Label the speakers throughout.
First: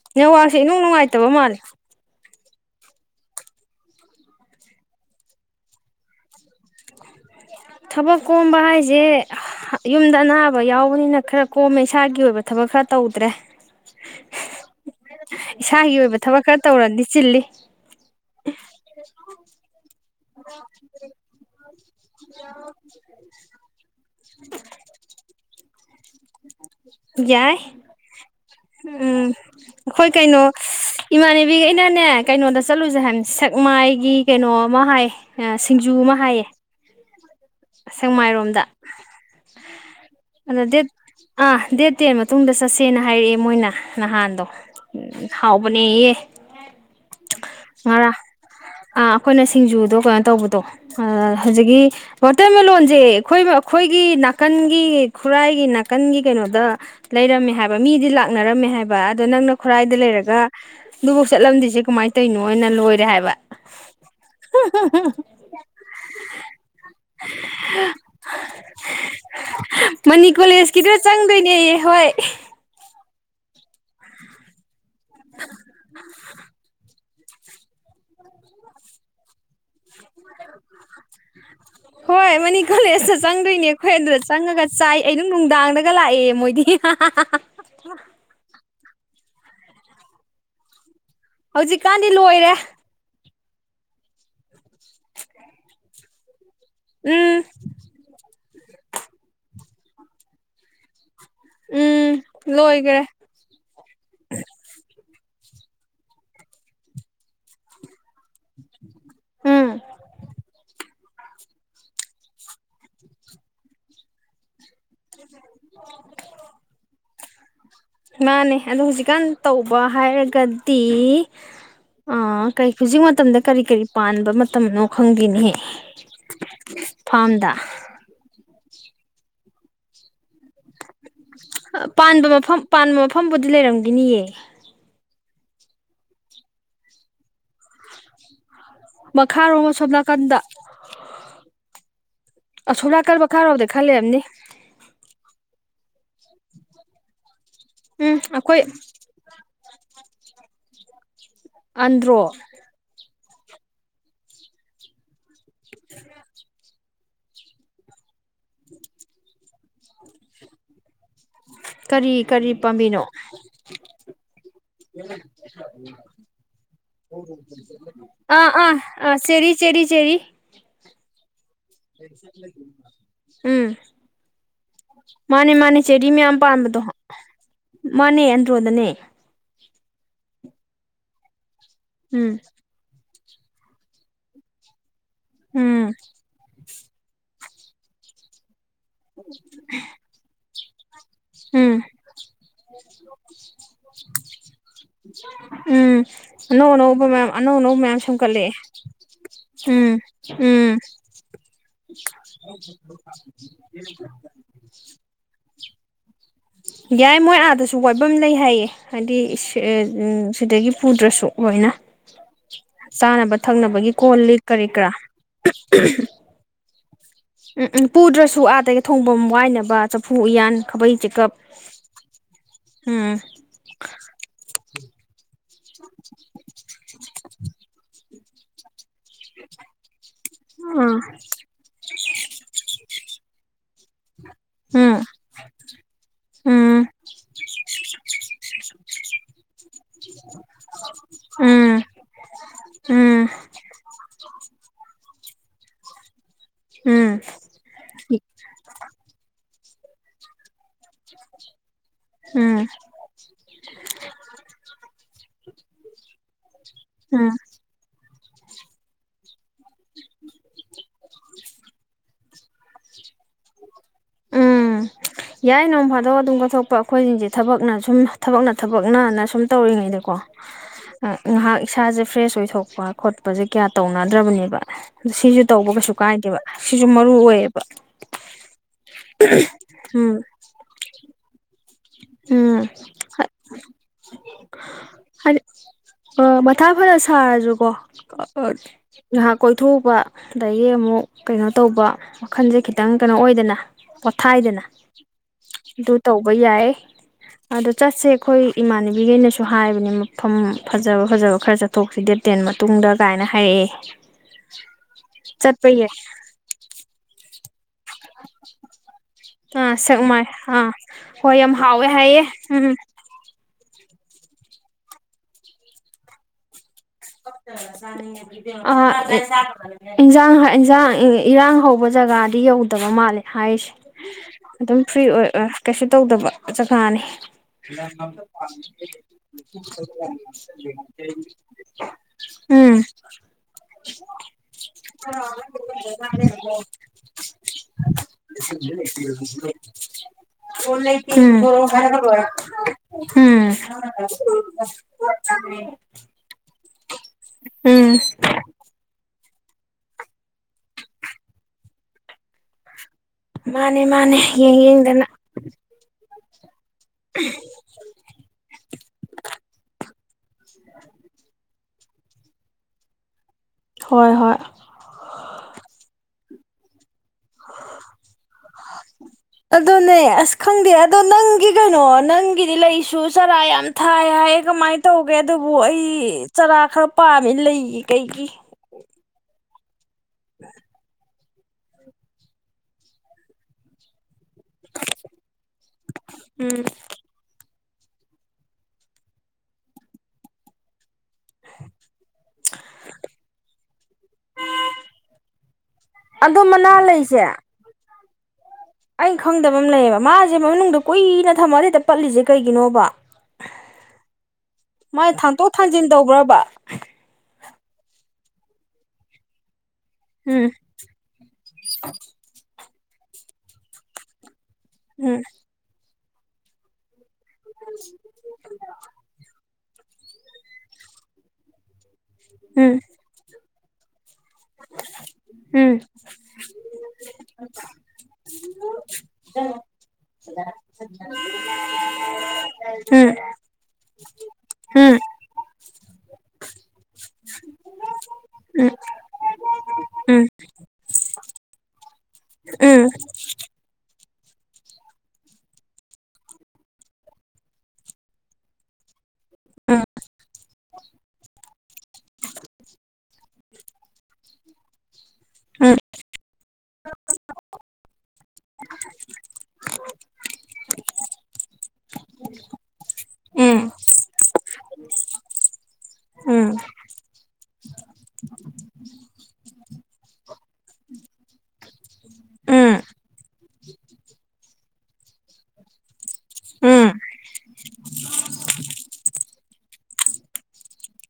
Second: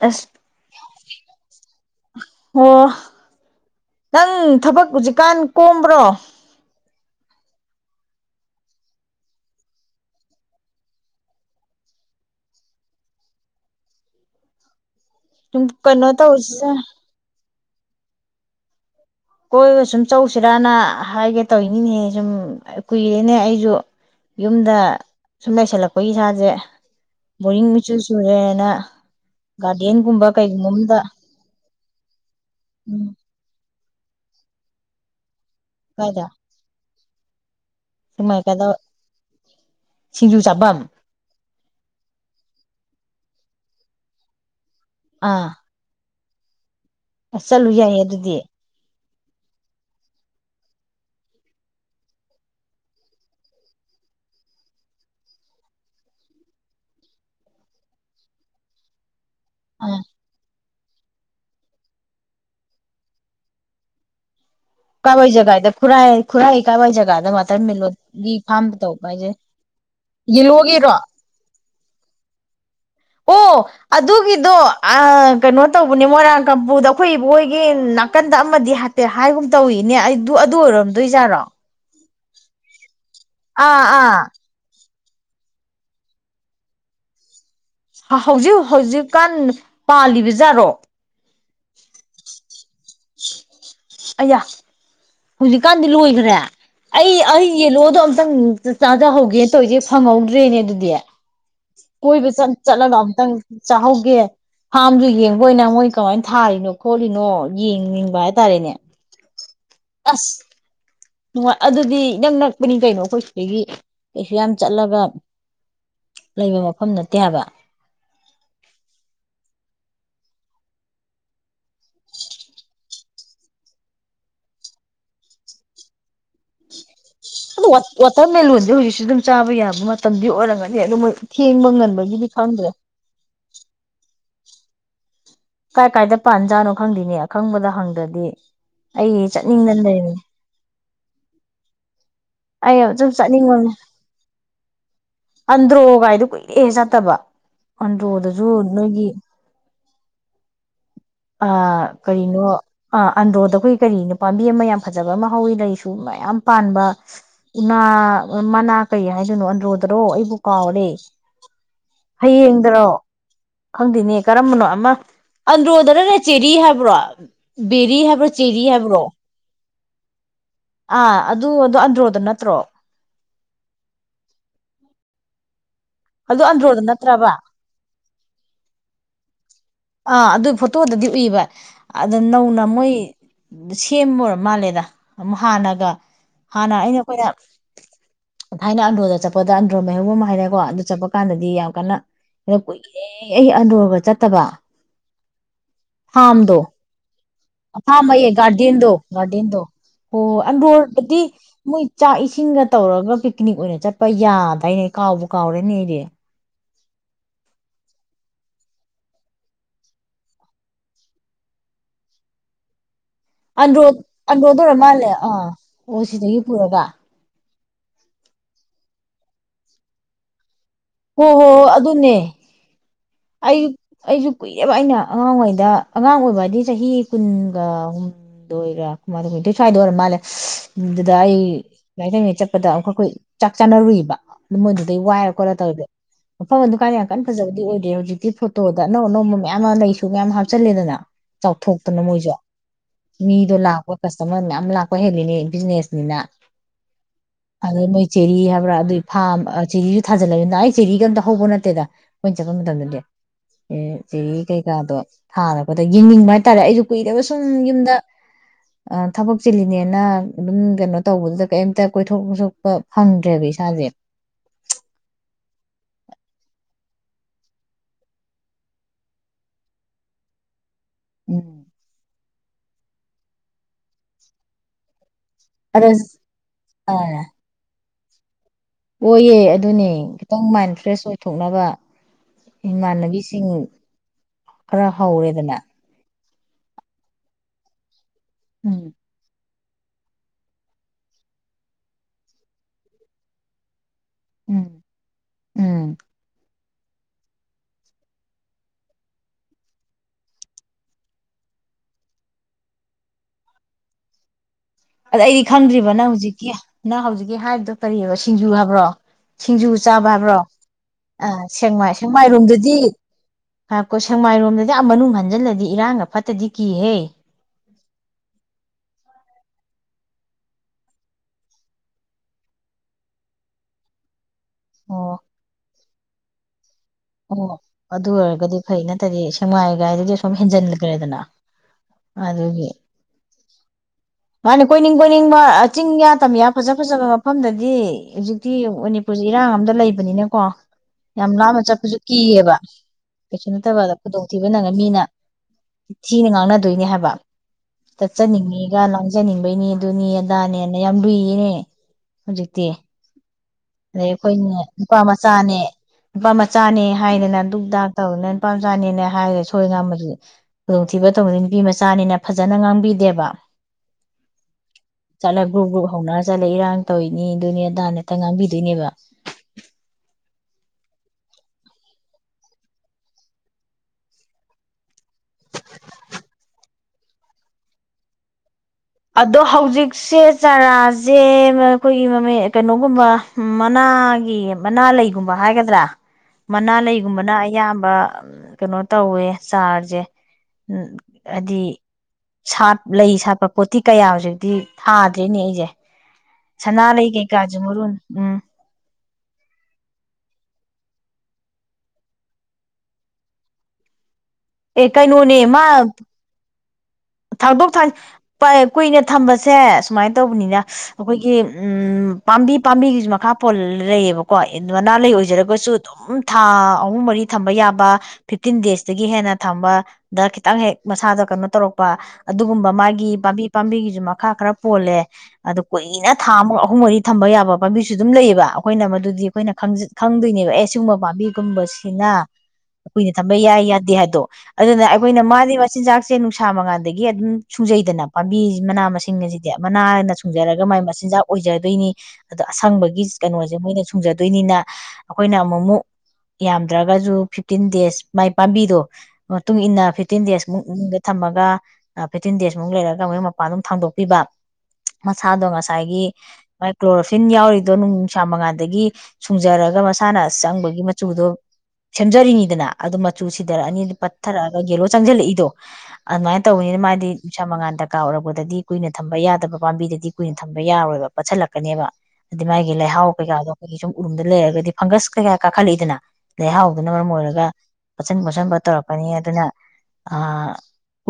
Speaker 1: ꯑꯁ
Speaker 2: ꯅꯦꯋꯥꯛꯁꯦ ꯏꯅꯨꯡ ꯅꯨꯡꯉꯥꯏꯇꯕ ꯃꯥꯜꯂꯦ
Speaker 1: ꯑꯣ ꯅꯪ ꯊꯕꯛ ꯍꯧꯖꯤꯛꯀꯥꯟ ꯀꯣꯝꯕ꯭ꯔꯣ
Speaker 2: ꯊꯕꯛ ꯀꯣꯝꯕ ꯍꯥꯏꯁꯦ ꯌꯨꯝꯗ ꯑꯅꯥꯕ ꯌꯥꯎꯕꯅꯤꯅ ꯈꯔ ꯀꯣꯃꯦ ꯏꯁꯥꯒꯤ ꯑꯣꯏꯕ ꯊꯕꯛ ꯈꯔ ꯇꯧꯗ꯭ꯔꯦ
Speaker 1: ꯁꯨꯝ
Speaker 2: ꯏꯁꯥꯒꯤ
Speaker 1: ꯀꯩꯅꯣ
Speaker 2: ꯑꯣꯏꯕ ꯊꯕꯛ ꯈꯔ
Speaker 1: ꯇꯧꯁꯤꯗ
Speaker 2: ꯇꯧꯔꯗꯤ ꯆꯤꯜꯂꯤ [inaudible]
Speaker 1: ꯀꯣꯏꯕꯁꯨꯝ ꯆꯧꯁꯤꯔꯅ ꯍꯥꯏꯒꯦ ꯇꯧꯔꯤꯅꯤꯅꯦ ꯁꯨꯝ ꯀꯨꯏꯔꯦꯅꯦ ꯑꯩꯁꯨ ꯌꯨꯝꯗ ꯁꯨꯝ ꯂꯩꯁꯜꯂꯛꯄꯒꯤ ꯏꯁꯥꯁꯦ
Speaker 2: ꯌꯥꯏ
Speaker 1: ꯕꯣꯔꯤꯡ ꯃꯆꯨ ꯁꯨꯔꯦꯅ
Speaker 2: ꯎꯝ ꯑꯩꯈꯣꯏ
Speaker 1: ꯒꯥꯔꯗꯦꯟꯒꯨꯝꯕ
Speaker 2: ꯀꯩꯅꯣ
Speaker 1: ꯀꯩꯒꯨꯝꯕ ꯑꯃꯗ
Speaker 2: ꯏꯃꯥꯟꯅꯕꯤꯒ ꯑꯩꯅꯅꯦ
Speaker 1: ꯎꯝ
Speaker 2: ꯒꯤ ꯀꯩꯅꯣ ꯑꯃ ꯍꯥꯏ ꯁꯤꯡꯖꯨ ꯑꯃ
Speaker 1: ꯀꯥꯏꯗ
Speaker 2: ꯍꯥꯏꯌꯦ
Speaker 1: ꯁꯨꯃꯥꯏ
Speaker 2: ꯁꯦꯛꯃꯥꯏꯔꯣꯝꯗ
Speaker 1: ꯀꯥꯏꯗ ꯁꯤꯡꯖꯨ
Speaker 2: ꯑꯗꯣ
Speaker 1: ꯆꯥꯐꯝ
Speaker 2: ꯗꯦꯠ ꯑꯥ ꯗꯦꯠ ꯇꯦꯟ ꯃꯇꯨꯡꯗ ꯆꯠꯁꯦꯅ ꯍꯥꯏꯔꯛꯑꯦ ꯃꯣꯏꯅ ꯅꯍꯥꯟꯗꯣ ꯎꯝ
Speaker 1: ꯑꯥ
Speaker 2: ꯍꯥꯎꯕꯅꯦꯌꯦ
Speaker 1: ꯑꯁ ꯆꯠꯂꯨ ꯌꯥꯏꯌꯦ ꯑꯗꯨꯗꯤ
Speaker 2: ꯑ ꯑꯩꯈꯣꯏꯅ ꯁꯤꯡꯖꯨꯗꯣ ꯀꯩꯅꯣ ꯇꯧꯕꯗꯣ ꯍꯧꯖꯤꯛꯀꯤ ꯋꯥꯇꯔ ꯃꯦꯂꯣꯟꯁꯦ ꯑꯩꯈꯣꯏ ꯑꯩꯈꯣꯏꯒꯤ ꯅꯥꯀꯟꯒꯤ ꯈꯨꯔꯥꯏꯒꯤ ꯅꯥꯀꯟꯒꯤ ꯀꯩꯅꯣꯗ ꯂꯩꯔꯝꯃꯦ ꯍꯥꯏꯕ ꯃꯤꯗꯤ ꯂꯥꯛꯅꯔꯝꯃꯦ ꯍꯥꯏꯕ ꯅꯪꯅ ꯈꯨꯔꯥꯏꯗ
Speaker 1: ꯑꯥ
Speaker 2: ꯂꯩꯔꯒ ꯑꯗꯨꯐꯧ ꯆꯠꯂꯝꯗꯤꯖꯦ ꯀꯃꯥꯏꯅ ꯇꯧꯔꯤꯅꯣꯅ ꯂꯣꯏꯔꯦ ꯍꯥꯏꯕ
Speaker 1: ꯀꯋꯥꯏ ꯖꯒꯗ ꯈꯔ ꯈꯨꯔ ꯀꯋꯥꯏꯖꯒ ꯇꯁꯣꯔꯣ
Speaker 2: ꯃꯅꯤ ꯀꯣꯂꯦꯖꯀꯤꯗꯨꯗ ꯆꯪꯗꯣꯏꯅꯦꯌꯦ ꯍꯣꯏ
Speaker 1: ꯑꯣ ꯑꯗꯨꯒꯤꯗꯣ ꯑ ꯀꯩꯅꯣ ꯇꯧꯕꯅꯤ ꯃꯔꯥꯡ ꯀꯝꯄꯗ ꯑꯩꯈꯣꯏ ꯏꯕꯣꯏꯒꯤ ꯅꯥꯀꯟꯗ ꯑꯃꯗꯤ ꯍꯥꯞꯦ ꯍꯥꯏꯒꯨꯝ ꯇꯧꯏ ꯏꯅꯦ ꯑꯗꯨ ꯑꯗꯨ ꯑꯣꯏꯔꯝꯗꯣꯏꯖꯥꯠꯔꯣ
Speaker 2: ꯍꯣꯏ ꯃꯅꯤ ꯀꯣꯂꯦꯖꯇ ꯆꯪꯗꯣꯏꯅꯦ
Speaker 1: ꯑꯥ
Speaker 2: ꯑꯩꯈꯣꯏ ꯑꯗꯨꯗ
Speaker 1: ꯑꯥ
Speaker 2: ꯆꯪꯉꯒ ꯆꯥꯏ ꯑꯩ ꯑꯗꯨꯝ ꯅꯨꯡꯗꯥꯡꯗꯒ ꯂꯥꯛꯑꯦ ꯃꯣꯏꯗꯤ
Speaker 1: ꯍꯧꯖꯤ ꯍꯧꯖꯤ ꯀꯥꯟ ꯄꯥꯜꯂꯤꯕꯖꯥꯠꯔꯣ
Speaker 2: ꯍꯧꯖꯤꯛꯀꯥꯟꯗꯤ ꯂꯣꯏꯔꯦ
Speaker 1: ꯑꯌꯥ ꯍꯧꯖꯤꯛꯀꯥꯟꯗꯤ ꯂꯣꯏꯈ꯭ꯔ ꯇꯔꯦ ꯑꯩ
Speaker 2: ꯎꯝ
Speaker 1: ꯑꯩ ꯌꯦꯜꯂꯣꯗꯣ ꯑꯝꯇꯪ ꯆꯥꯖꯍꯧꯒꯦ ꯧꯁꯦ ꯐꯪꯍꯧꯗ꯭ꯔꯦꯅꯦ ꯑꯗꯨꯗꯤ
Speaker 2: ꯎꯝ
Speaker 1: ꯀꯣꯏꯕ ꯆꯠꯂꯒ
Speaker 2: ꯂꯣꯏꯈꯔꯦ
Speaker 1: ꯑꯝꯇꯪ ꯆꯥꯍꯧꯒꯦ ꯐꯥꯝꯗꯨ ꯌꯦꯡ ꯃꯣꯏ ꯅ ꯃꯣꯏ ꯀꯃꯥꯏꯅ ꯊꯥꯔꯤꯅꯣ ꯈꯣꯠꯂꯤꯅꯣ ꯌꯦꯡꯅꯤꯡꯕ ꯍꯥꯏꯇꯥꯔꯦꯅꯦ
Speaker 2: ꯎꯝ
Speaker 1: ꯑꯁ ꯅꯨꯡꯉꯥꯏ ꯑꯗꯨꯗꯤ ꯅꯪ ꯅꯛꯄꯅꯤ ꯀꯩꯅꯣ ꯑꯩꯈꯣꯏ ꯁꯤꯗꯒꯤ ꯀꯩꯁꯨ ꯌꯥꯝ ꯆꯠꯂꯒ ꯂꯩꯕ ꯃꯐꯝꯗ ꯠꯇꯕ
Speaker 2: ꯃꯥꯅꯦ ꯑꯣ ꯍꯧꯖꯤꯛꯀꯥꯟ ꯇꯧꯕ ꯍꯥꯏꯔꯒꯗꯤ ꯑ ꯀꯩ ꯍꯧꯖꯤꯛ ꯃꯇꯝꯗ ꯀꯔꯤ ꯀꯔꯤ ꯄꯥꯟꯕ ꯃꯇꯝꯅꯣ ꯈꯪꯗꯦꯅꯦꯍ
Speaker 1: ꯑ ꯑꯣꯠꯇ ꯃꯦꯂ ꯑꯣꯏꯦ ꯏ ꯁꯤ ꯑꯗꯨꯝ ꯆꯥꯕ ꯌꯥꯕ ꯃꯇꯝ ꯑꯣꯏꯔꯛ
Speaker 2: ꯄꯥꯟꯕ ꯃꯐꯝ ꯄꯥꯟꯕ ꯃꯐꯝꯕꯨꯗꯤ ꯂꯩꯔꯝꯒꯅꯤꯌꯦ
Speaker 1: ꯀꯥꯏ ꯀꯥꯏꯗ ꯄꯥꯟꯖꯥꯠꯅꯣ ꯈꯪꯗꯅꯦ ꯈꯪꯕꯗ ꯍꯪꯗ꯭ꯔꯗꯤ ꯑꯩ
Speaker 2: ꯃꯈꯥꯔꯣꯝ
Speaker 1: ꯆꯠꯅꯤꯡꯗꯅ
Speaker 2: ꯑꯁꯣꯝ
Speaker 1: ꯂꯩꯔ
Speaker 2: ꯅꯥꯀꯟꯗ [unintelligible] ꯑꯁꯣꯝ
Speaker 1: ꯁꯨꯝ
Speaker 2: ꯅꯥꯀꯜ ꯄ ꯈꯔꯣꯗꯤ
Speaker 1: ꯆꯠꯅꯤꯡꯕꯅꯦ
Speaker 2: ꯈꯜꯂꯦꯕꯅꯤ
Speaker 1: ꯑꯟ꯭ꯔꯣꯥꯏ ꯑꯗꯨ ꯀꯨꯏꯑꯦ ꯆꯠꯇꯕ
Speaker 2: ꯎꯝ
Speaker 1: ꯑꯟꯗ꯭ꯔꯣꯗꯁꯨ
Speaker 2: ꯑꯩꯈꯣꯏ
Speaker 1: ꯅꯣꯏꯒꯤ ꯑ
Speaker 2: ꯑꯟꯗ꯭ꯔꯣ
Speaker 1: ꯀꯔꯤꯅꯣ ꯑ ꯑꯟꯗ꯭ꯔꯣꯗ ꯑꯩꯈꯣꯏ ꯀꯔꯤ ꯅꯨꯄꯥꯝꯕꯤ ꯑꯃ ꯌꯥꯝ ꯐꯖꯕ ꯑꯃ ꯍꯥꯎꯤ ꯂꯩꯁꯨ ꯃꯌꯥꯝ ꯄꯥꯟꯕ ꯎꯅꯥ ꯃꯅꯥ ꯀꯩ ꯍꯥꯏꯗꯣꯏꯅꯣ ꯔꯨꯗ꯭ꯔꯣ ꯑꯩꯕꯨ ꯀꯥꯎ ꯂꯩꯦ
Speaker 2: ꯀꯔꯤ
Speaker 1: [unintelligible]
Speaker 2: ꯀꯔꯤ
Speaker 1: ꯍꯌꯦꯡꯗꯔꯣ
Speaker 2: ꯄꯥꯝꯕꯤꯅꯣ
Speaker 1: ꯈꯪꯗꯅꯦ ꯀꯔꯝꯕꯅꯣ ꯑꯃ ꯑꯟꯗ꯭ꯔꯣꯗ ꯅꯦ ꯆꯦꯔꯤ ꯍꯥꯏꯕ꯭ꯔꯣ ꯕꯦꯔꯤ ꯍꯥꯏꯕ꯭ꯔꯣ
Speaker 2: ꯑꯥ
Speaker 1: ꯆꯦꯔꯤ
Speaker 2: ꯑꯥ
Speaker 1: ꯍꯥꯏꯕ꯭ꯔꯣ
Speaker 2: ꯑꯥ ꯆꯦꯔꯤ ꯆꯦꯔꯤ ꯆꯦꯔꯤ
Speaker 1: ꯑꯥ ꯑꯗꯨ ꯑꯗꯣ ꯑꯟꯗ꯭ꯔꯣꯗ ꯅꯠꯇ꯭ꯔꯣ
Speaker 2: ꯎꯝ ꯃꯥꯅꯦ ꯃꯥꯅꯤ ꯆꯦꯔꯤ ꯃꯌꯥꯝ
Speaker 1: ꯑꯗꯨ
Speaker 2: ꯄꯥꯝꯕꯗꯣ
Speaker 1: ꯑꯟꯗ꯭ꯔꯣꯗ ꯅꯠꯇ꯭ꯔꯕ
Speaker 2: ꯃꯥꯅꯦ ꯣꯗꯅꯦ
Speaker 1: ꯑ ꯑꯗꯨ ꯐꯣꯇꯣꯗꯗꯤ ꯎꯏꯕ ꯑꯗ
Speaker 2: ꯎꯝ
Speaker 1: ꯅꯧꯅ ꯃꯣꯏ ꯁꯦꯝꯃꯨꯔ ꯃꯥꯜꯂꯦꯗ ꯑꯃꯨꯛ
Speaker 2: ꯎꯝ
Speaker 1: ꯍꯥꯟꯅꯒ ꯍꯥꯟꯅ ꯑꯩꯅ ꯑꯩꯈꯣꯏꯅ ꯊꯥꯏꯅ ꯑꯟꯗꯣꯗ ꯆꯠꯄꯗ ꯑꯟꯗ꯭ꯔꯣ ꯃꯩꯧ ꯑꯃ ꯍꯥꯏꯔꯄ ꯑꯗꯨ ꯆꯠꯄ ꯀꯥꯟꯗꯗꯤ ꯌꯥꯝ
Speaker 2: ꯎꯝ
Speaker 1: ꯀꯟꯅ ꯍꯗ ꯀꯨꯏꯦ ꯑꯩ ꯑꯟꯗ꯭ꯔꯒ ꯆꯠꯇꯕ
Speaker 2: ꯎ
Speaker 1: ꯐꯥꯝꯗꯣ
Speaker 2: ꯑꯅꯧꯕ ꯃꯌꯥꯝ
Speaker 1: ꯐꯥꯝ ꯑꯩꯌꯦ
Speaker 2: ꯁꯦꯝꯒꯠꯂꯛꯑꯦ
Speaker 1: ꯒꯥꯔꯗꯦꯟꯗꯣ ꯒꯥꯔꯗꯦꯟꯗꯣ
Speaker 2: ꯎꯝ
Speaker 1: ꯍꯣ
Speaker 2: ꯎꯝ
Speaker 1: ꯑꯟꯗꯣꯔꯗꯗꯤ ꯃꯣꯏ ꯆꯥꯛ ꯏꯁꯤꯡꯒ ꯇꯧꯔꯒ ꯄꯤꯛꯅꯤꯛ ꯑꯣꯏꯅ ꯆꯠꯄ ꯌꯥꯗꯥꯏꯅꯦ ꯀꯥꯎꯕ ꯀꯥꯎꯔꯦ ꯅꯔ
Speaker 2: ꯌꯥꯏ ꯃꯣꯏ ꯑꯥꯗꯁꯨ ꯋꯥꯏꯐꯝ ꯂꯩ ꯍꯥꯏꯌꯦ ꯍꯥꯏꯗꯤ ꯎ ꯁꯤꯗꯒꯤ ꯄꯨꯗ꯭ꯔꯁꯨ ꯂꯣꯏꯅ ꯆꯥꯅꯕ
Speaker 1: ꯑꯟꯗ꯭ꯔꯣ
Speaker 2: ꯊꯛꯅꯕꯒꯤ ꯀꯣꯜ ꯂꯤꯛ
Speaker 1: ꯑꯟꯗ꯭ꯔꯣꯗ
Speaker 2: ꯀꯔꯤ
Speaker 1: ꯑꯣꯏꯔ
Speaker 2: ꯀꯔꯥ
Speaker 1: ꯃꯥꯜꯂꯦ ꯑꯥ ꯑꯣ ꯁꯤꯗꯒꯤ ꯄꯨꯔꯒ
Speaker 2: ꯎꯝ ꯎꯝ ꯄꯨꯗ꯭ꯔꯁꯨ ꯑꯥꯗꯒꯤ ꯊꯣꯡꯐꯝ ꯋꯥꯏꯅꯕ ꯆꯐꯨ ꯎꯌꯥꯟ ꯈꯕꯩ
Speaker 1: ꯍꯣ
Speaker 2: ꯆꯦꯀꯞ
Speaker 1: ꯍꯣ ꯍꯣ ꯑꯗꯨꯅꯦ
Speaker 2: ꯎꯝ
Speaker 1: ꯑꯩ ꯑꯩꯁꯨ ꯀꯨꯏꯑꯦꯕ ꯑꯩꯅ ꯑꯉꯥꯡꯉꯩꯗ ꯑꯉꯥꯡ ꯑꯣꯏꯕ ꯍꯥꯏꯗꯤ ꯆꯍꯤ ꯀꯨꯟꯒ ꯗ ꯑꯣꯏꯔ ꯁ꯭ꯋꯥꯏꯗ ꯑꯣꯏꯔ ꯃꯥꯜꯂꯦ
Speaker 2: ꯎꯝ
Speaker 1: ꯑꯗꯨꯗ ꯑꯩ ꯂꯥꯏ ꯊꯪꯉꯩ ꯆꯠꯄꯗ ꯑꯃꯨꯛ ꯑꯩꯈꯣꯏ ꯆꯠꯅꯔꯨꯏꯕ ꯑꯗꯨ ꯃꯣꯏꯗꯨꯗꯩ
Speaker 2: ꯎꯝ
Speaker 1: ꯋꯥꯏꯔ ꯈꯣꯠꯂ ꯇꯧꯔꯗꯦ ꯃꯐꯝ ꯑꯗꯨ
Speaker 2: ꯎꯝ
Speaker 1: ꯀꯥꯟꯗ ꯌꯥꯝ ꯀꯟꯅ ꯐꯖꯕꯗꯤ ꯑꯣꯏꯗ꯭ꯔꯦ ꯍꯧ ꯍꯧꯖꯤꯛꯇꯤ ꯐꯣꯇꯣꯗ ꯑꯅꯧ ꯑꯅꯧꯕ ꯃꯌꯥꯝ ꯑꯃ ꯂꯩꯁꯨ ꯃꯌꯥꯝ ꯍꯥꯞꯆꯤꯜꯂꯦꯗꯅ
Speaker 2: ꯎꯝ
Speaker 1: ꯆꯥꯎꯊꯣꯛꯇꯅ ꯃꯣꯏꯁꯨ
Speaker 2: ꯎꯝ
Speaker 1: ꯃꯤꯗꯣ ꯂꯥꯛꯄ ꯀꯁꯇꯃꯔ ꯃꯌꯥꯝ ꯂꯥꯛꯄ ꯍꯦꯜꯂꯤꯅꯦ ꯕꯤꯖꯤꯅꯦꯁ ꯅ
Speaker 2: ꯎꯝ
Speaker 1: ꯑꯗ ꯃꯣꯏ ꯆꯦꯔꯤ ꯍꯥꯏꯕ꯭ꯔꯥ ꯑꯗꯨꯏ ꯐꯥꯝ ꯆꯦꯔꯤꯁꯨ ꯊꯥꯖꯜꯂꯕꯅꯤꯅ ꯑꯩ ꯆꯦꯔꯤꯒ ꯑꯝꯇ ꯍꯧꯕ ꯅꯠꯇꯦꯗ ꯈꯣꯏ ꯆꯠꯄ
Speaker 2: ꯎꯝ
Speaker 1: ꯃꯇꯝꯗꯗꯤꯦ ꯇꯦꯔꯤ ꯀꯩ ꯀꯥꯗꯣ ꯊꯥꯅꯕꯗ ꯌꯦꯡꯅꯤꯡꯕ ꯍꯥꯏ ꯇꯥꯔꯦ ꯑꯩꯁꯨ ꯀꯨꯏꯗꯕ
Speaker 2: ꯎꯝ
Speaker 1: ꯁꯨꯝ ꯌꯨꯝꯗ ꯑ ꯊꯕꯛ ꯆꯤꯜꯂꯤꯅꯦꯅ ꯑꯗꯨꯝ ꯀꯩꯅꯣ ꯇꯧꯕꯗꯨꯗ ꯀꯩꯝꯇꯣꯏ ꯁꯣꯛ ꯑ ꯁꯣꯛꯄ ꯐꯪꯗ꯭ꯔꯦꯕ ꯏꯁꯥꯁꯦ
Speaker 2: ꯎꯝ ꯌꯥꯏ ꯅꯣꯡ ꯐꯥꯗꯣꯛ ꯑꯗꯨꯝ ꯀꯠꯊꯣꯛꯄ ꯑꯩꯈꯣꯏꯁꯤꯡꯁꯦ ꯊꯕꯛꯅ ꯁꯨꯝ ꯊꯕꯛꯅ ꯊꯕꯛꯅꯅ ꯁꯨꯝ ꯇꯧꯔꯤꯉꯩꯗꯀꯣ ꯉꯥꯏꯍꯥꯛ ꯏꯁꯥꯁꯦ ꯐ꯭ꯔꯦꯁ ꯑꯣꯏꯊꯣꯛ ꯊꯣꯛꯛꯄ ꯈꯣꯠꯄꯁꯦ ꯀꯌꯥ ꯇꯧꯅꯗ꯭ꯔꯕꯅꯦꯕ ꯑ ꯁꯤꯁꯨ ꯇꯧꯕ
Speaker 1: ꯑꯗ
Speaker 2: ꯀꯩꯁꯨ ꯀꯥꯏꯗꯦꯕ ꯁꯤꯁꯨ ꯃꯔꯨ
Speaker 1: ꯑꯥ
Speaker 2: ꯑꯣꯏꯌꯦꯕ
Speaker 1: ꯑꯩꯌꯦ ꯑꯗꯨꯅꯦ
Speaker 2: ꯎꯝ
Speaker 1: ꯈꯤꯇꯪ ꯃꯥꯏꯟ ꯐ꯭ꯔꯦꯁ ꯑꯣꯏꯊꯣꯛꯅꯕ
Speaker 2: ꯎꯝ
Speaker 1: ꯏꯃꯥꯟꯅꯕꯤꯁꯤꯡ ꯈꯔ ꯍꯧꯔꯦꯗꯅ
Speaker 2: ꯑ ꯃꯊꯥ ꯐꯖ ꯁꯥꯔꯁꯨꯀꯣ
Speaker 1: ꯎꯝ
Speaker 2: ꯃꯍꯥꯛ ꯀꯣꯏꯊꯣꯛꯄ ꯑꯗꯒꯤ ꯑꯃꯨꯛ ꯀꯩꯅꯣ ꯇꯧꯕ ꯋꯥꯜꯁꯦ ꯈꯤꯇꯪ ꯀꯩꯅꯣ ꯑꯣꯏꯗꯅ ꯄꯣꯊꯥꯏꯗꯅ
Speaker 1: ꯎꯝ ꯎꯝ
Speaker 2: ꯑꯗꯨ ꯇꯧꯕ ꯌꯥꯏ ꯑꯗꯣ ꯆꯠꯁꯦ ꯑꯩꯈꯣꯏ ꯏꯃꯥꯟꯅꯕꯤꯈꯩꯅꯁꯨ ꯍꯥꯏꯕꯅꯦ ꯃꯐꯝ ꯐꯖꯕ ꯐꯖꯕ ꯈꯔ ꯆꯠꯊꯣꯛꯁꯤ ꯗꯦꯠ ꯇꯦꯟ ꯃꯇꯨꯡꯗ ꯀꯥꯏꯅ ꯍꯥꯏꯔꯛꯑꯦ
Speaker 1: ꯑꯗ ꯑꯩꯗꯤ
Speaker 2: ꯆꯠꯄ ꯌꯥꯏ
Speaker 1: ꯈꯪꯗ꯭ꯔꯤꯕ ꯅꯪ ꯍꯧꯖꯤꯛꯀꯤ ꯅꯪ ꯍꯧꯖꯤꯛꯀꯤ ꯍꯥꯏꯕꯗꯨꯣ ꯀꯔꯤꯑꯕ ꯁꯤꯡꯖꯨ ꯍꯥꯏꯕ꯭ꯔꯣ ꯁꯤꯡꯖꯨ
Speaker 2: ꯑꯥ
Speaker 1: ꯆꯥꯕ
Speaker 2: ꯁꯦꯛꯃꯥꯏ
Speaker 1: ꯍꯥꯏꯕ꯭ꯔꯣ
Speaker 2: ꯑꯥ
Speaker 1: ꯑ
Speaker 2: ꯍꯣꯏ ꯌꯥꯝ ꯍꯥꯎꯋꯦ
Speaker 1: ꯁꯦꯡꯃꯥꯏ
Speaker 2: ꯍꯥꯏꯌꯦ ꯎꯝ
Speaker 1: ꯁꯦꯡꯃꯥꯏꯔꯣꯝꯗꯗꯤ ꯀꯣ ꯁꯦꯡꯃꯥꯏꯔꯣꯝꯗꯗꯤ ꯌꯥꯝ ꯃꯅꯨꯡ ꯍꯟꯖꯤꯜꯂꯗꯤ ꯏꯔꯥꯡꯒ ꯐꯠꯇꯗꯤ ꯀꯍꯦ
Speaker 2: ꯏꯟꯁꯥꯡ ꯏꯟꯁꯥꯡ ꯏꯔꯥꯡ ꯍꯧꯕ ꯖꯒꯥꯗꯤ ꯌꯧꯗꯕ ꯃꯥꯜꯂꯦ ꯍꯥꯏꯔꯤꯁꯦ ꯑꯗꯨꯝ ꯐ꯭ꯔꯤ
Speaker 1: ꯑꯣ
Speaker 2: ꯑꯣꯏ ꯀꯩ ꯇꯧꯗꯕ ꯁꯅ
Speaker 1: ꯑꯣ ꯑꯗꯨ ꯑꯣꯏꯔꯒꯗꯤ ꯐꯩ ꯅꯠꯇ꯭ꯔꯗꯤ ꯁꯦꯛꯃꯥꯏꯒꯥꯏꯗꯨꯗꯤ ꯁꯨꯝ ꯍꯦꯟꯖꯤꯟꯈ꯭ꯔꯦꯗꯅ ꯑꯗꯨꯒꯤ
Speaker 2: ꯎꯝ
Speaker 1: ꯃꯥꯅꯦ ꯀꯣꯏꯅꯤꯡ ꯀꯣꯏꯅꯤꯡꯕ ꯆꯤꯡꯌꯥ ꯇꯝꯌꯥ ꯐꯖ ꯐꯖꯕ ꯃꯐꯝꯗꯗꯤ ꯍꯧꯖꯤꯛꯇꯤ ꯃꯅꯤꯄꯨꯔꯁꯦ ꯏꯔꯥꯡ ꯑꯝꯗ ꯂꯩꯕꯅꯤꯅꯀꯣ ꯌꯥꯝ
Speaker 2: ꯎꯝ
Speaker 1: ꯂꯥꯞꯅ ꯆꯠꯄꯁꯨ ꯀꯤꯌꯦꯕ
Speaker 2: ꯎꯝ
Speaker 1: ꯀꯩꯁꯨ ꯅꯠꯇꯕ ꯈꯨꯗꯣꯡꯊꯤꯕ ꯅꯪꯉ ꯃꯤꯅ ꯊꯤꯅ ꯉꯥꯡꯅꯗ ꯑꯗꯨꯏꯅꯦ ꯍꯥꯏꯕ
Speaker 2: ꯎꯝ
Speaker 1: ꯆꯠꯆꯅꯤꯡꯉꯤ ꯒ ꯂꯥꯡꯖꯅꯤꯡꯕꯩꯅꯤ ꯑꯗꯨꯅꯤ ꯑꯗꯥꯅꯦꯅ ꯌꯥꯝ ꯂꯨꯏꯅꯦ ꯍꯧꯖꯤꯛꯇꯤ
Speaker 2: ꯃꯥꯅꯦ
Speaker 1: ꯑꯗꯩ
Speaker 2: ꯃꯥꯅꯦ
Speaker 1: ꯑꯩꯈꯣꯏꯅꯦ
Speaker 2: ꯌꯦꯡ
Speaker 1: ꯅꯨꯄꯥ
Speaker 2: ꯌꯦꯡꯗꯅ
Speaker 1: ꯃꯆꯥꯅꯦ ꯅꯨꯄꯥ ꯃ ꯆꯥꯅꯦ ꯍꯥꯏꯗꯅ ꯗꯨꯛ ꯗꯥꯛ ꯇꯧꯗꯅ ꯅꯨꯄꯥ ꯃꯆꯥꯅꯦꯅ ꯍꯥꯏꯔꯒ ꯁꯣꯏ ꯉꯝꯕꯗꯨ ꯈꯨꯗꯣꯡꯊꯤꯕ ꯇꯧꯕ ꯅꯨꯄꯤ ꯃꯆꯥ ꯃꯆꯥꯅꯤꯅ ꯐꯖꯅ ꯉꯥꯡꯕꯤꯗꯦꯕ
Speaker 2: ꯍꯣꯏ ꯍꯣꯏ
Speaker 1: ꯆꯅ ꯒꯨꯞ ꯍꯧꯎꯅꯥ ꯆꯂ ꯏꯔꯥꯡ ꯇꯧꯏꯅꯤ ꯑꯗꯨꯅꯦ ꯑꯗꯥꯅ ꯍꯦꯛꯇ ꯉꯥꯡꯕꯤꯗꯣꯏꯅꯦꯕ
Speaker 2: ꯑꯗꯨꯅꯦ ꯑꯁ ꯈꯪꯗꯦ ꯑꯗꯣ ꯅꯪꯒꯤ ꯀꯩꯅꯣ ꯅꯪꯒꯤꯗꯤ ꯂꯩꯁꯨ ꯆꯔꯥ ꯌꯥꯝ ꯊꯥꯏ ꯍꯥꯏꯌꯦ ꯀꯃꯥꯏꯅ ꯇꯧꯒꯦ ꯑꯗꯨꯕꯨ ꯑꯩ ꯆꯔꯥ ꯈꯔ ꯄꯥꯝꯃꯤ ꯂꯩꯒꯤ ꯀꯩꯒꯤ
Speaker 1: ꯑꯗꯣ ꯍꯧꯖꯤꯛ ꯁꯦꯖꯔꯥꯖ ꯖꯦ ꯑꯩꯈꯣꯏꯒꯤ ꯃ ꯀꯩꯅꯣꯒꯨꯝꯕ ꯃꯅꯥ ꯃꯅꯥ ꯂꯩꯒꯨꯝꯕ ꯍꯥꯏꯒꯗ꯭ꯔꯥ
Speaker 2: ꯎꯝ
Speaker 1: ꯃꯅꯥ ꯂꯩꯒꯨꯝꯕꯅ ꯑꯌꯥꯝꯕ ꯀꯩꯅꯣ ꯇꯧꯋꯦ ꯆꯔꯁꯦ ꯎ ꯍꯥꯏꯗꯤ ꯁꯥꯠ ꯂꯩ ꯁꯥꯠꯄ ꯇꯇꯤ ꯀꯌꯥ ꯍꯧꯖꯤꯛꯇꯤ ꯊꯥꯗ꯭ꯔꯤꯅꯦ ꯑꯩꯁꯦ
Speaker 2: ꯑꯗꯣ ꯃꯅꯥ
Speaker 1: ꯁꯅꯥ ꯂꯩ ꯀꯩꯀꯥꯖꯃꯔꯟ ꯎꯝ
Speaker 2: ꯑꯩ ꯈꯪꯗꯕ ꯑꯃ ꯂꯩꯌꯦꯕ ꯃꯥꯁꯦ ꯃꯅꯨꯡꯗ ꯀꯨꯏꯅ ꯊꯝꯃ ꯍꯦꯛꯇ ꯄꯠꯂꯤꯁꯦ ꯀꯩꯒꯤꯅꯣꯕ
Speaker 1: ꯑꯦ
Speaker 2: ꯃꯥꯥꯏ
Speaker 1: ꯀꯩꯅꯣꯅꯦ
Speaker 2: ꯊꯥꯡꯇꯣꯛ
Speaker 1: ꯃꯥ
Speaker 2: ꯊꯥꯡꯖꯤꯟ ꯇꯧꯕ꯭ꯔꯕ
Speaker 1: ꯊꯥꯡꯗꯣꯛ ꯊ ꯀꯨꯏꯅ ꯊꯝꯕꯁꯦ ꯁꯨꯃꯥꯏꯅ
Speaker 2: ꯎꯝ
Speaker 1: ꯇꯧꯕꯅꯤꯅ ꯑꯩꯈꯣꯏꯒꯤ ꯎ ꯄꯥꯝꯕꯤ ꯄꯥꯝꯕꯤꯒꯤꯁꯨ ꯃꯈꯥ ꯄꯣꯜꯂ ꯂꯩꯕꯣ ꯀꯣ ꯃꯅꯥ ꯂꯩ
Speaker 2: ꯎꯝ
Speaker 1: ꯑꯣꯏꯖꯔꯒꯁꯨ ꯑꯗꯨꯝ ꯊꯥ ꯑꯍꯨꯝ ꯃꯔꯤ ꯊꯝꯕ ꯌꯥꯕ ꯐꯤꯐꯇꯤꯟ ꯗꯦꯖꯇꯒꯤ ꯍꯦꯟꯅ ꯊꯝꯕ ꯗ ꯈꯤꯇꯪ ꯍꯦꯛ ꯃꯁꯥꯗ ꯀꯩꯅꯣ ꯇꯧꯔꯛꯄ ꯄ ꯑꯗꯨꯒꯨꯝꯕ
Speaker 2: ꯎꯝ
Speaker 1: ꯃꯥꯒꯤ ꯄꯥꯝꯕꯤ ꯄꯥꯥꯝꯕꯤꯒꯤꯁꯨ ꯃꯥ ꯃꯈꯥ ꯈꯔ ꯄꯣꯜꯂꯦ ꯑꯗꯨ
Speaker 2: ꯎꯝ
Speaker 1: ꯀꯨꯏꯅ ꯊꯥ ꯑꯃ ꯑꯍꯨꯝ ꯃꯔꯤ ꯊꯝꯕ ꯌꯥꯕ ꯄꯥꯝꯕꯤꯁꯨ ꯑꯗꯨꯝ ꯂꯩꯌꯦꯕ ꯑꯩꯈꯣꯏꯅ ꯃꯗꯨꯗꯤ ꯑꯩꯈꯣꯏꯅ ꯈꯪꯗꯣꯏꯅꯦꯕ ꯑꯦ ꯁꯤꯒꯨꯝꯕ ꯄꯥꯝꯕꯤꯒꯨꯝꯕꯁꯤꯅ ꯀꯨꯏꯅ
Speaker 2: ꯎꯝ
Speaker 1: ꯊꯝꯕ ꯌꯥꯏ ꯌꯥꯗꯦ ꯍꯥꯏ ꯑꯗꯨꯅ ꯑꯩꯈꯣꯏꯅ ꯃꯥꯒꯤ ꯃꯆꯤꯟꯖꯥꯛꯁꯦ ꯅꯨꯡꯁꯥ ꯁꯥ ꯃꯉꯥꯟꯗꯒꯤ ꯑꯗꯨꯝ ꯁꯨꯡꯖꯩꯗꯅ ꯄꯥꯝꯕꯤ
Speaker 2: ꯎꯝ
Speaker 1: ꯃꯅꯥ ꯃꯁꯤꯡ ꯑꯁꯤꯗꯤ ꯃꯅꯥꯅ
Speaker 2: ꯎꯝ
Speaker 1: ꯁꯨꯡꯖꯔꯒ ꯃꯥꯏ ꯃꯆꯤꯟꯖꯥꯛ ꯑꯣꯏꯖꯗꯣꯏꯅꯤ ꯑꯗꯣ
Speaker 2: ꯎꯝ
Speaker 1: ꯑꯁꯪꯕꯒꯤ ꯀꯩꯅꯣꯁꯦ ꯃꯣꯏꯅ ꯁꯨꯡꯖꯗꯣꯏꯅꯤꯅ ꯑꯩꯈꯣꯏꯅ ꯑꯃꯨꯛꯃꯨꯛ ꯌꯥꯝꯗ꯭ꯔꯒꯁꯨ ꯐꯤꯐꯇꯤꯟ ꯗꯦꯖ ꯃꯥꯏ ꯄꯥꯝꯕꯤꯗꯣ ꯃꯇꯨꯡ ꯏꯟꯅ ꯐꯤꯞꯇꯤꯟ ꯗꯦꯖ ꯎꯝ ꯎꯝ ꯊꯝꯃꯒ ꯐꯤꯞꯇꯤꯟ ꯗꯦꯖꯃꯨꯛ ꯂꯩꯔꯒ ꯃꯣꯏ ꯃꯄꯥꯟ ꯑꯗꯨꯝ ꯊꯥꯡꯗꯣꯛꯄꯤꯕ ꯃꯁꯥꯗꯣ ꯉꯁꯥꯏꯒꯤ ꯃꯥꯏ ꯀ꯭ꯂꯣꯔꯣꯐꯤꯟ ꯌꯥꯎꯔꯤꯗꯣ ꯅꯨꯡ ꯅꯨꯡꯁꯥ ꯃꯉꯥꯜꯗꯒꯤ ꯁꯨꯡꯖꯔꯒ ꯃꯁꯥꯅ ꯆꯪꯕꯒꯤ ꯃꯆꯨꯗꯣ ꯁꯦꯝꯖꯔꯤꯅꯤꯗꯅ ꯑꯗꯨ ꯃꯆꯨ
Speaker 2: ꯎꯝ ꯎꯝ ꯎꯝ
Speaker 1: ꯁꯤꯗꯔꯛꯑꯅꯤ ꯄꯠꯊꯔꯛꯑꯒ ꯌꯦꯂꯣ ꯆꯪꯁꯤꯜꯂꯛꯏꯗꯣ ꯑꯗꯨꯃꯥꯏꯅ
Speaker 2: ꯎꯝ ꯎꯝ
Speaker 1: ꯇꯧꯕꯅꯤꯅ ꯃꯥꯗꯤ ꯅꯨꯡꯁꯥ ꯃꯉꯥꯥꯟ ꯗꯀꯥꯔꯛꯄꯗꯤ ꯀꯨꯏꯅ ꯊꯝ ꯊꯝꯕ ꯌꯥꯗꯕ ꯄꯥꯝꯕꯤꯗꯗꯤ ꯀꯨꯏꯅ ꯊꯝꯕ ꯌꯥꯔꯣꯏꯕ ꯄꯠꯁꯜꯂꯛꯀꯅꯦꯕ ꯑꯗꯤ ꯃꯥꯒꯤ ꯂꯩꯍꯥꯎ ꯀꯩꯀꯥꯗꯣ ꯑꯗꯒꯤꯒꯤ ꯁꯨꯝ ꯎꯔꯨꯝꯗ ꯂꯩꯔꯒꯗꯤ ꯐꯪꯒꯁ ꯀꯩ ꯀꯌꯥ ꯀꯥꯈꯠꯂꯛꯏꯗꯅ ꯂꯩꯍꯥꯎꯗꯨꯅ ꯃꯔꯝ ꯑꯣꯏꯔꯒ ꯃꯆꯟ ꯃ ꯑꯆꯝꯕ ꯇꯧꯔꯛꯀꯅꯤ ꯑꯗꯨꯅ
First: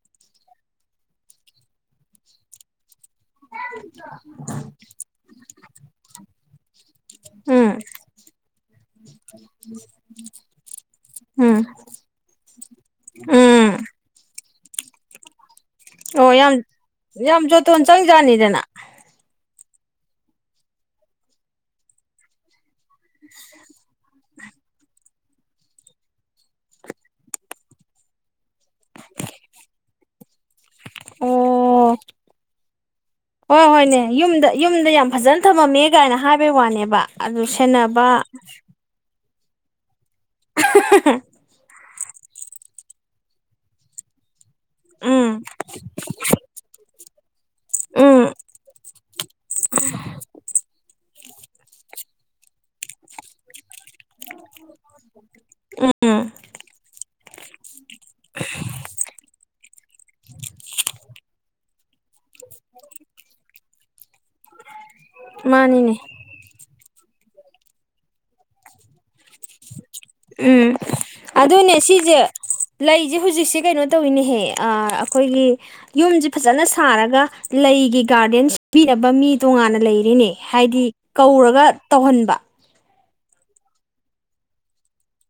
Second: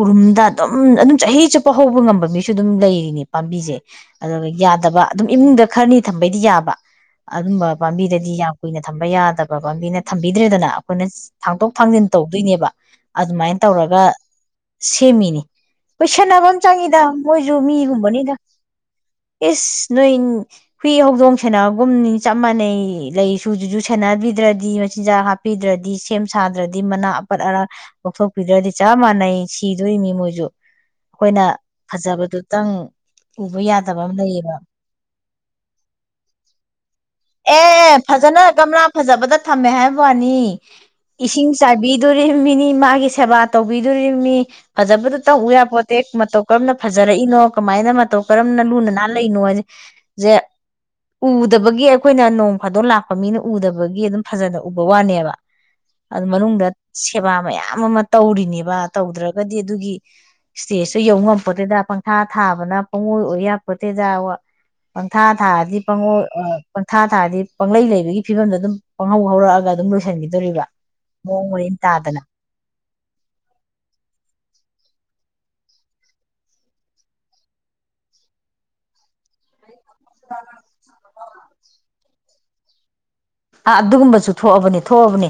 Speaker 1: ꯎꯔꯨꯝꯗ ꯑꯗꯨꯝ ꯑꯗꯨꯝ ꯆꯍꯤ ꯆꯨꯞꯄ ꯍꯧꯕ ꯉꯝꯕ ꯃꯤꯁꯨ ꯑꯗꯨꯝ ꯂꯩꯔꯤꯅꯦ ꯄꯥꯝꯕꯤꯁꯦ ꯑꯗꯨꯒ ꯌꯥꯗꯕ ꯑꯗꯨꯝ ꯏꯃꯨꯡꯗ ꯈꯔꯅꯤ ꯊꯝꯕꯩꯗꯤ ꯌꯥꯕ
Speaker 2: ꯎꯝ
Speaker 1: ꯑꯗꯨꯝꯕ
Speaker 2: ꯎꯝ
Speaker 1: ꯄꯥꯝꯕꯤꯗꯗꯤ ꯌꯥꯝ ꯀꯨꯏꯅ ꯊꯝꯕ ꯌꯥꯗꯕ ꯄꯥꯝꯕꯤꯅ ꯊꯝꯕꯤꯗ꯭ꯔꯦꯗꯅ ꯑꯩꯈꯣꯏꯅ
Speaker 2: ꯎꯝ
Speaker 1: ꯊꯥꯡꯗꯣꯛ ꯊꯥꯡꯖꯤꯟ ꯇꯧꯗꯣꯏꯅꯦꯕ ꯑꯗꯨꯃꯥꯏꯅ
Speaker 2: ꯎꯝ
Speaker 1: ꯇꯧꯔꯒ ꯁꯦꯝꯃꯤꯅꯤ
Speaker 2: ꯑꯣ
Speaker 1: ꯄꯩꯁꯟꯅꯕ
Speaker 2: ꯌꯥꯝ
Speaker 1: ꯑꯃ ꯆꯪꯉꯤꯗ
Speaker 2: ꯌꯥꯝ
Speaker 1: ꯃꯣꯏꯁꯨ
Speaker 2: ꯖꯣꯇꯣꯟ
Speaker 1: ꯃꯤꯒꯨꯝꯕꯅꯤꯗ
Speaker 2: ꯆꯪꯖꯥꯠꯅꯤꯗꯅ
Speaker 1: ꯏꯁ ꯅꯣꯏ ꯍꯨꯏ ꯍꯧꯗꯣꯡ ꯁꯦꯟꯅꯕꯒꯨꯝꯅꯤ ꯆꯞ ꯃꯥꯟꯅꯩ ꯂꯩꯁꯨꯨꯖꯨꯁꯨꯨ ꯁꯦꯟꯅꯕꯤꯗ꯭ꯔꯗꯤ ꯃꯆꯤꯟꯖꯥꯛ ꯍꯥꯞꯄꯤꯗ꯭ꯔꯗꯤ ꯁꯦꯝ ꯁꯥꯗ꯭ꯔꯗꯤ ꯃꯅꯥ ꯑꯄꯠ ꯑꯔ ꯂꯧꯣꯛꯊꯣꯛꯄꯤꯗ꯭ꯔꯗꯤ ꯆꯞ ꯃꯥꯟꯅꯩ ꯁꯤꯗꯣꯏꯅꯤ ꯃꯣꯏꯁꯨ ꯑꯩꯈꯣꯏꯅ
Speaker 2: ꯑꯣ
Speaker 1: ꯐꯖꯕꯗꯨꯇꯪ ꯎꯕ
Speaker 2: ꯍꯣꯏ ꯍꯣꯏꯅꯦ
Speaker 1: ꯌꯥꯗꯕ ꯑꯃ
Speaker 2: ꯌꯨꯝꯗ
Speaker 1: ꯂꯩꯌꯦꯕ
Speaker 2: ꯌꯨꯝꯗ ꯌꯥꯝ ꯐꯖꯅ ꯊꯝꯃꯝꯃꯦ ꯀꯥꯏꯅ ꯍꯥꯏꯕꯩ ꯋꯥꯅꯦꯕ ꯑꯗꯨ
Speaker 1: ꯑꯦ
Speaker 2: ꯁꯦꯟꯅꯕ
Speaker 1: ꯐꯖꯅ ꯒꯝꯂꯥ ꯐꯖꯕꯗ ꯊꯝꯃꯦ ꯍꯥꯏꯦ ꯄꯅꯤ ꯏꯁꯤꯡ ꯆꯥꯏꯕꯤ ꯑꯗꯨꯣꯔꯤꯕ ꯃꯤꯅꯤ ꯃꯥꯒꯤ ꯁꯦꯕꯥ ꯇꯧꯕꯤꯗꯣꯔꯤꯕꯅꯤ ꯐꯖꯕꯗꯨ
Speaker 2: ꯎꯝ
Speaker 1: ꯇꯧꯎ ꯌꯥ ꯄꯣꯠꯇꯦ ꯃꯇꯧ ꯀꯔꯝꯅ ꯐꯖꯔꯛꯏꯅꯣ ꯀꯃꯥꯏꯅ ꯃꯇꯧ
Speaker 2: ꯎꯝ
Speaker 1: ꯀꯔꯝꯅ ꯂꯨꯅ ꯅꯥꯟꯅ ꯂꯩꯅꯣꯁꯦ ꯎꯗꯕꯒꯤ ꯑꯩꯈꯣꯏꯅ ꯅꯣꯡ ꯐꯥꯗꯣꯛ ꯂꯥꯛꯄ ꯃꯤꯅ ꯎꯗꯕꯒꯤ ꯑꯗꯨꯝ ꯐꯖꯅ ꯎꯕ ꯋꯥꯅꯦꯕ
Speaker 2: ꯎꯝ
Speaker 1: ꯑꯗꯨ ꯃꯅꯨꯡꯗ ꯁꯦꯕꯥ ꯃꯌꯥꯝ ꯑꯃ ꯇꯧꯔꯤꯅꯦꯕ ꯇꯧꯗ꯭ꯔꯒ ꯑꯗꯨꯒꯤ ꯏꯁꯇꯦꯖ ꯌ ꯉ ꯦꯗ ꯄꯪꯈꯥ ꯊꯥꯕꯅ ꯄꯪꯉꯣꯏ ꯑꯣꯏ ꯌꯥꯛꯄꯣ ꯇꯦꯗ ꯄꯪꯊꯥ ꯊꯥꯔꯗꯤ
Speaker 2: ꯃꯥꯅꯤꯅꯦ
Speaker 1: ꯄꯪꯉ ꯄꯪꯊꯥ ꯊꯥꯔꯗꯤ ꯄꯪꯂꯩ ꯂꯩꯕꯒꯤ ꯐꯤꯕꯝꯗ ꯑꯗꯨꯝ ꯄꯪꯍꯧ ꯍꯧꯔꯛꯑꯒ ꯑꯗꯨꯝ ꯂꯣꯏꯁꯤꯟꯈꯤꯗꯣꯔꯤꯕ
Speaker 2: ꯎꯝ
Speaker 1: ꯃꯑꯣꯡ
Speaker 2: ꯑꯗꯨꯅꯦ
Speaker 1: ꯃꯔꯤꯟ ꯇꯥꯗꯅ
Speaker 2: ꯁꯤꯁꯦ ꯂꯩꯁꯦ ꯍꯧꯖꯤꯛꯁꯦ ꯀꯩꯅꯣ ꯇꯧꯋꯅꯦꯍꯦ ꯑꯩꯈꯣꯏꯒꯤ ꯌꯨꯝꯁꯤꯦ ꯐꯖꯅ ꯁꯥꯔꯒ ꯂꯩꯒꯤ ꯒꯥꯔꯗꯦꯟ ꯁꯤꯕꯤꯅꯕ ꯃꯤ ꯇꯣꯉꯥꯟꯅ ꯂꯩꯔꯤꯅꯦ ꯍꯥꯏꯗꯤ ꯀꯧꯔꯒ ꯇꯧꯍꯟꯕ
Speaker 1: ꯑꯥ ꯑꯗꯨꯒꯨꯝꯕꯁꯨ ꯊꯣꯛꯑꯕꯅꯤ ꯊꯣꯛꯑꯕꯅꯤ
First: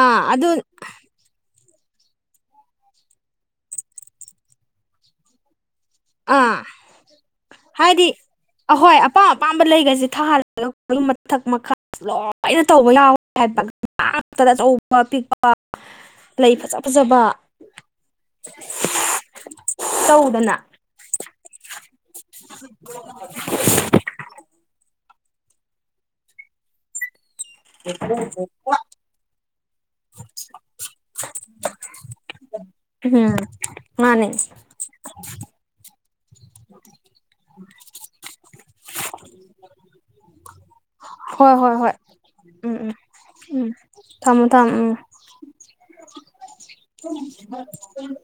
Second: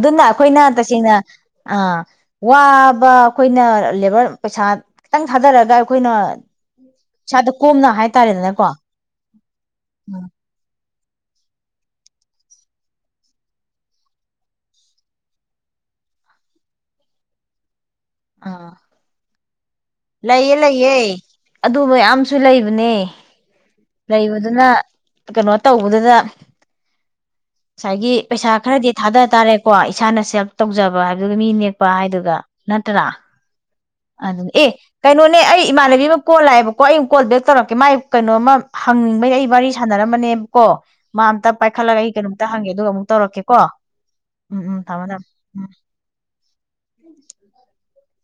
Speaker 2: ꯑꯥ ꯑꯗꯨ
Speaker 1: ꯑꯩꯈꯣꯏꯅ ꯇꯁꯦꯡꯅ ꯑꯥ ꯋꯥꯕ ꯑꯩꯈꯣꯏꯅ ꯂꯦꯕꯔ ꯄꯩꯁꯥ ꯈꯤꯇꯪ ꯊꯥꯗꯔꯒ ꯑꯩꯈꯣꯏꯅ
Speaker 2: ꯑꯥ
Speaker 1: ꯏꯁꯥꯗ ꯀꯣꯝꯅ
Speaker 2: ꯍꯥꯏꯗꯤ
Speaker 1: ꯍꯥꯏꯇꯥꯔꯦꯗꯅꯀꯣ
Speaker 2: ꯑꯍꯣꯏ ꯑꯄꯥꯝ ꯑꯄꯥꯝꯕ ꯂꯩꯒꯁꯦ ꯊꯥꯍꯜꯂ ꯂꯧ ꯑꯗꯨ ꯃꯊꯛ ꯃꯈꯥ ꯂꯣꯏꯅ ꯇꯧꯕ ꯌꯥꯎꯋꯦ ꯍꯥꯏꯕꯇꯗ ꯑꯆꯧꯕ ꯑꯄꯤꯛꯄ ꯂꯩ ꯐꯖ ꯐꯖꯕ
Speaker 1: ꯑꯥ
Speaker 2: ꯇꯧꯗꯅ
Speaker 1: ꯍꯦ ꯑꯗꯨ ꯃꯌꯥꯝꯁꯨ ꯂꯩꯕꯅꯦ ꯂꯩꯕꯗꯨꯅ ꯀꯩꯅꯣ ꯇꯧꯕꯗꯨꯗ ꯉꯁꯥꯏꯒꯤ ꯄꯩꯁꯥ ꯈꯔꯗꯤ ꯊꯥꯗ ꯇꯥꯔꯦꯀꯣ ꯏꯁꯥꯅ ꯁꯦꯜꯞ ꯇꯧꯖꯕ ꯍꯥꯏꯕꯗꯨꯒ ꯃꯤ ꯅꯦꯛꯄ ꯍꯥꯏꯗꯨꯒ ꯅꯠꯇ꯭ꯔꯥ
Speaker 2: ꯎꯝ ꯃꯥꯅꯦ
Speaker 1: ꯑꯗꯨꯅ ꯑꯦ ꯀꯩꯅꯣꯅꯦ ꯑꯩ ꯏꯃꯥꯟꯅꯕꯤ ꯑꯃ ꯀꯣꯜ ꯂꯥꯛꯑꯦꯕꯀꯣ ꯑꯩ ꯀꯣꯜ ꯕꯦꯛ ꯇꯧꯔꯛꯀꯦ ꯃꯥꯥꯏ ꯀꯩꯅꯣꯃ ꯍꯪꯅꯤꯡꯕꯩ ꯑꯩ ꯋꯥꯔꯤ ꯁꯥꯟꯅꯔꯝꯕꯅꯦꯕ ꯀꯣ ꯃꯥ ꯑꯝꯇ
Speaker 2: ꯍꯣꯏ ꯍꯣꯏ ꯍꯣꯏ
Speaker 1: ꯄꯥꯏꯈꯠꯂꯒ ꯑꯩ ꯀꯩꯅꯣꯝꯇ ꯍꯪꯒꯦ
Speaker 2: ꯎꯝ
Speaker 1: ꯑꯗꯨꯒ
Speaker 2: ꯎꯝ
Speaker 1: ꯑꯃꯨꯛ ꯇꯧꯔꯛꯀꯦꯀꯣ
Speaker 2: ꯎꯝ
Speaker 1: ꯎꯝ ꯎꯝ ꯊꯝꯃꯣ ꯊꯝꯃꯣ ꯎꯝ
Speaker 2: ꯎ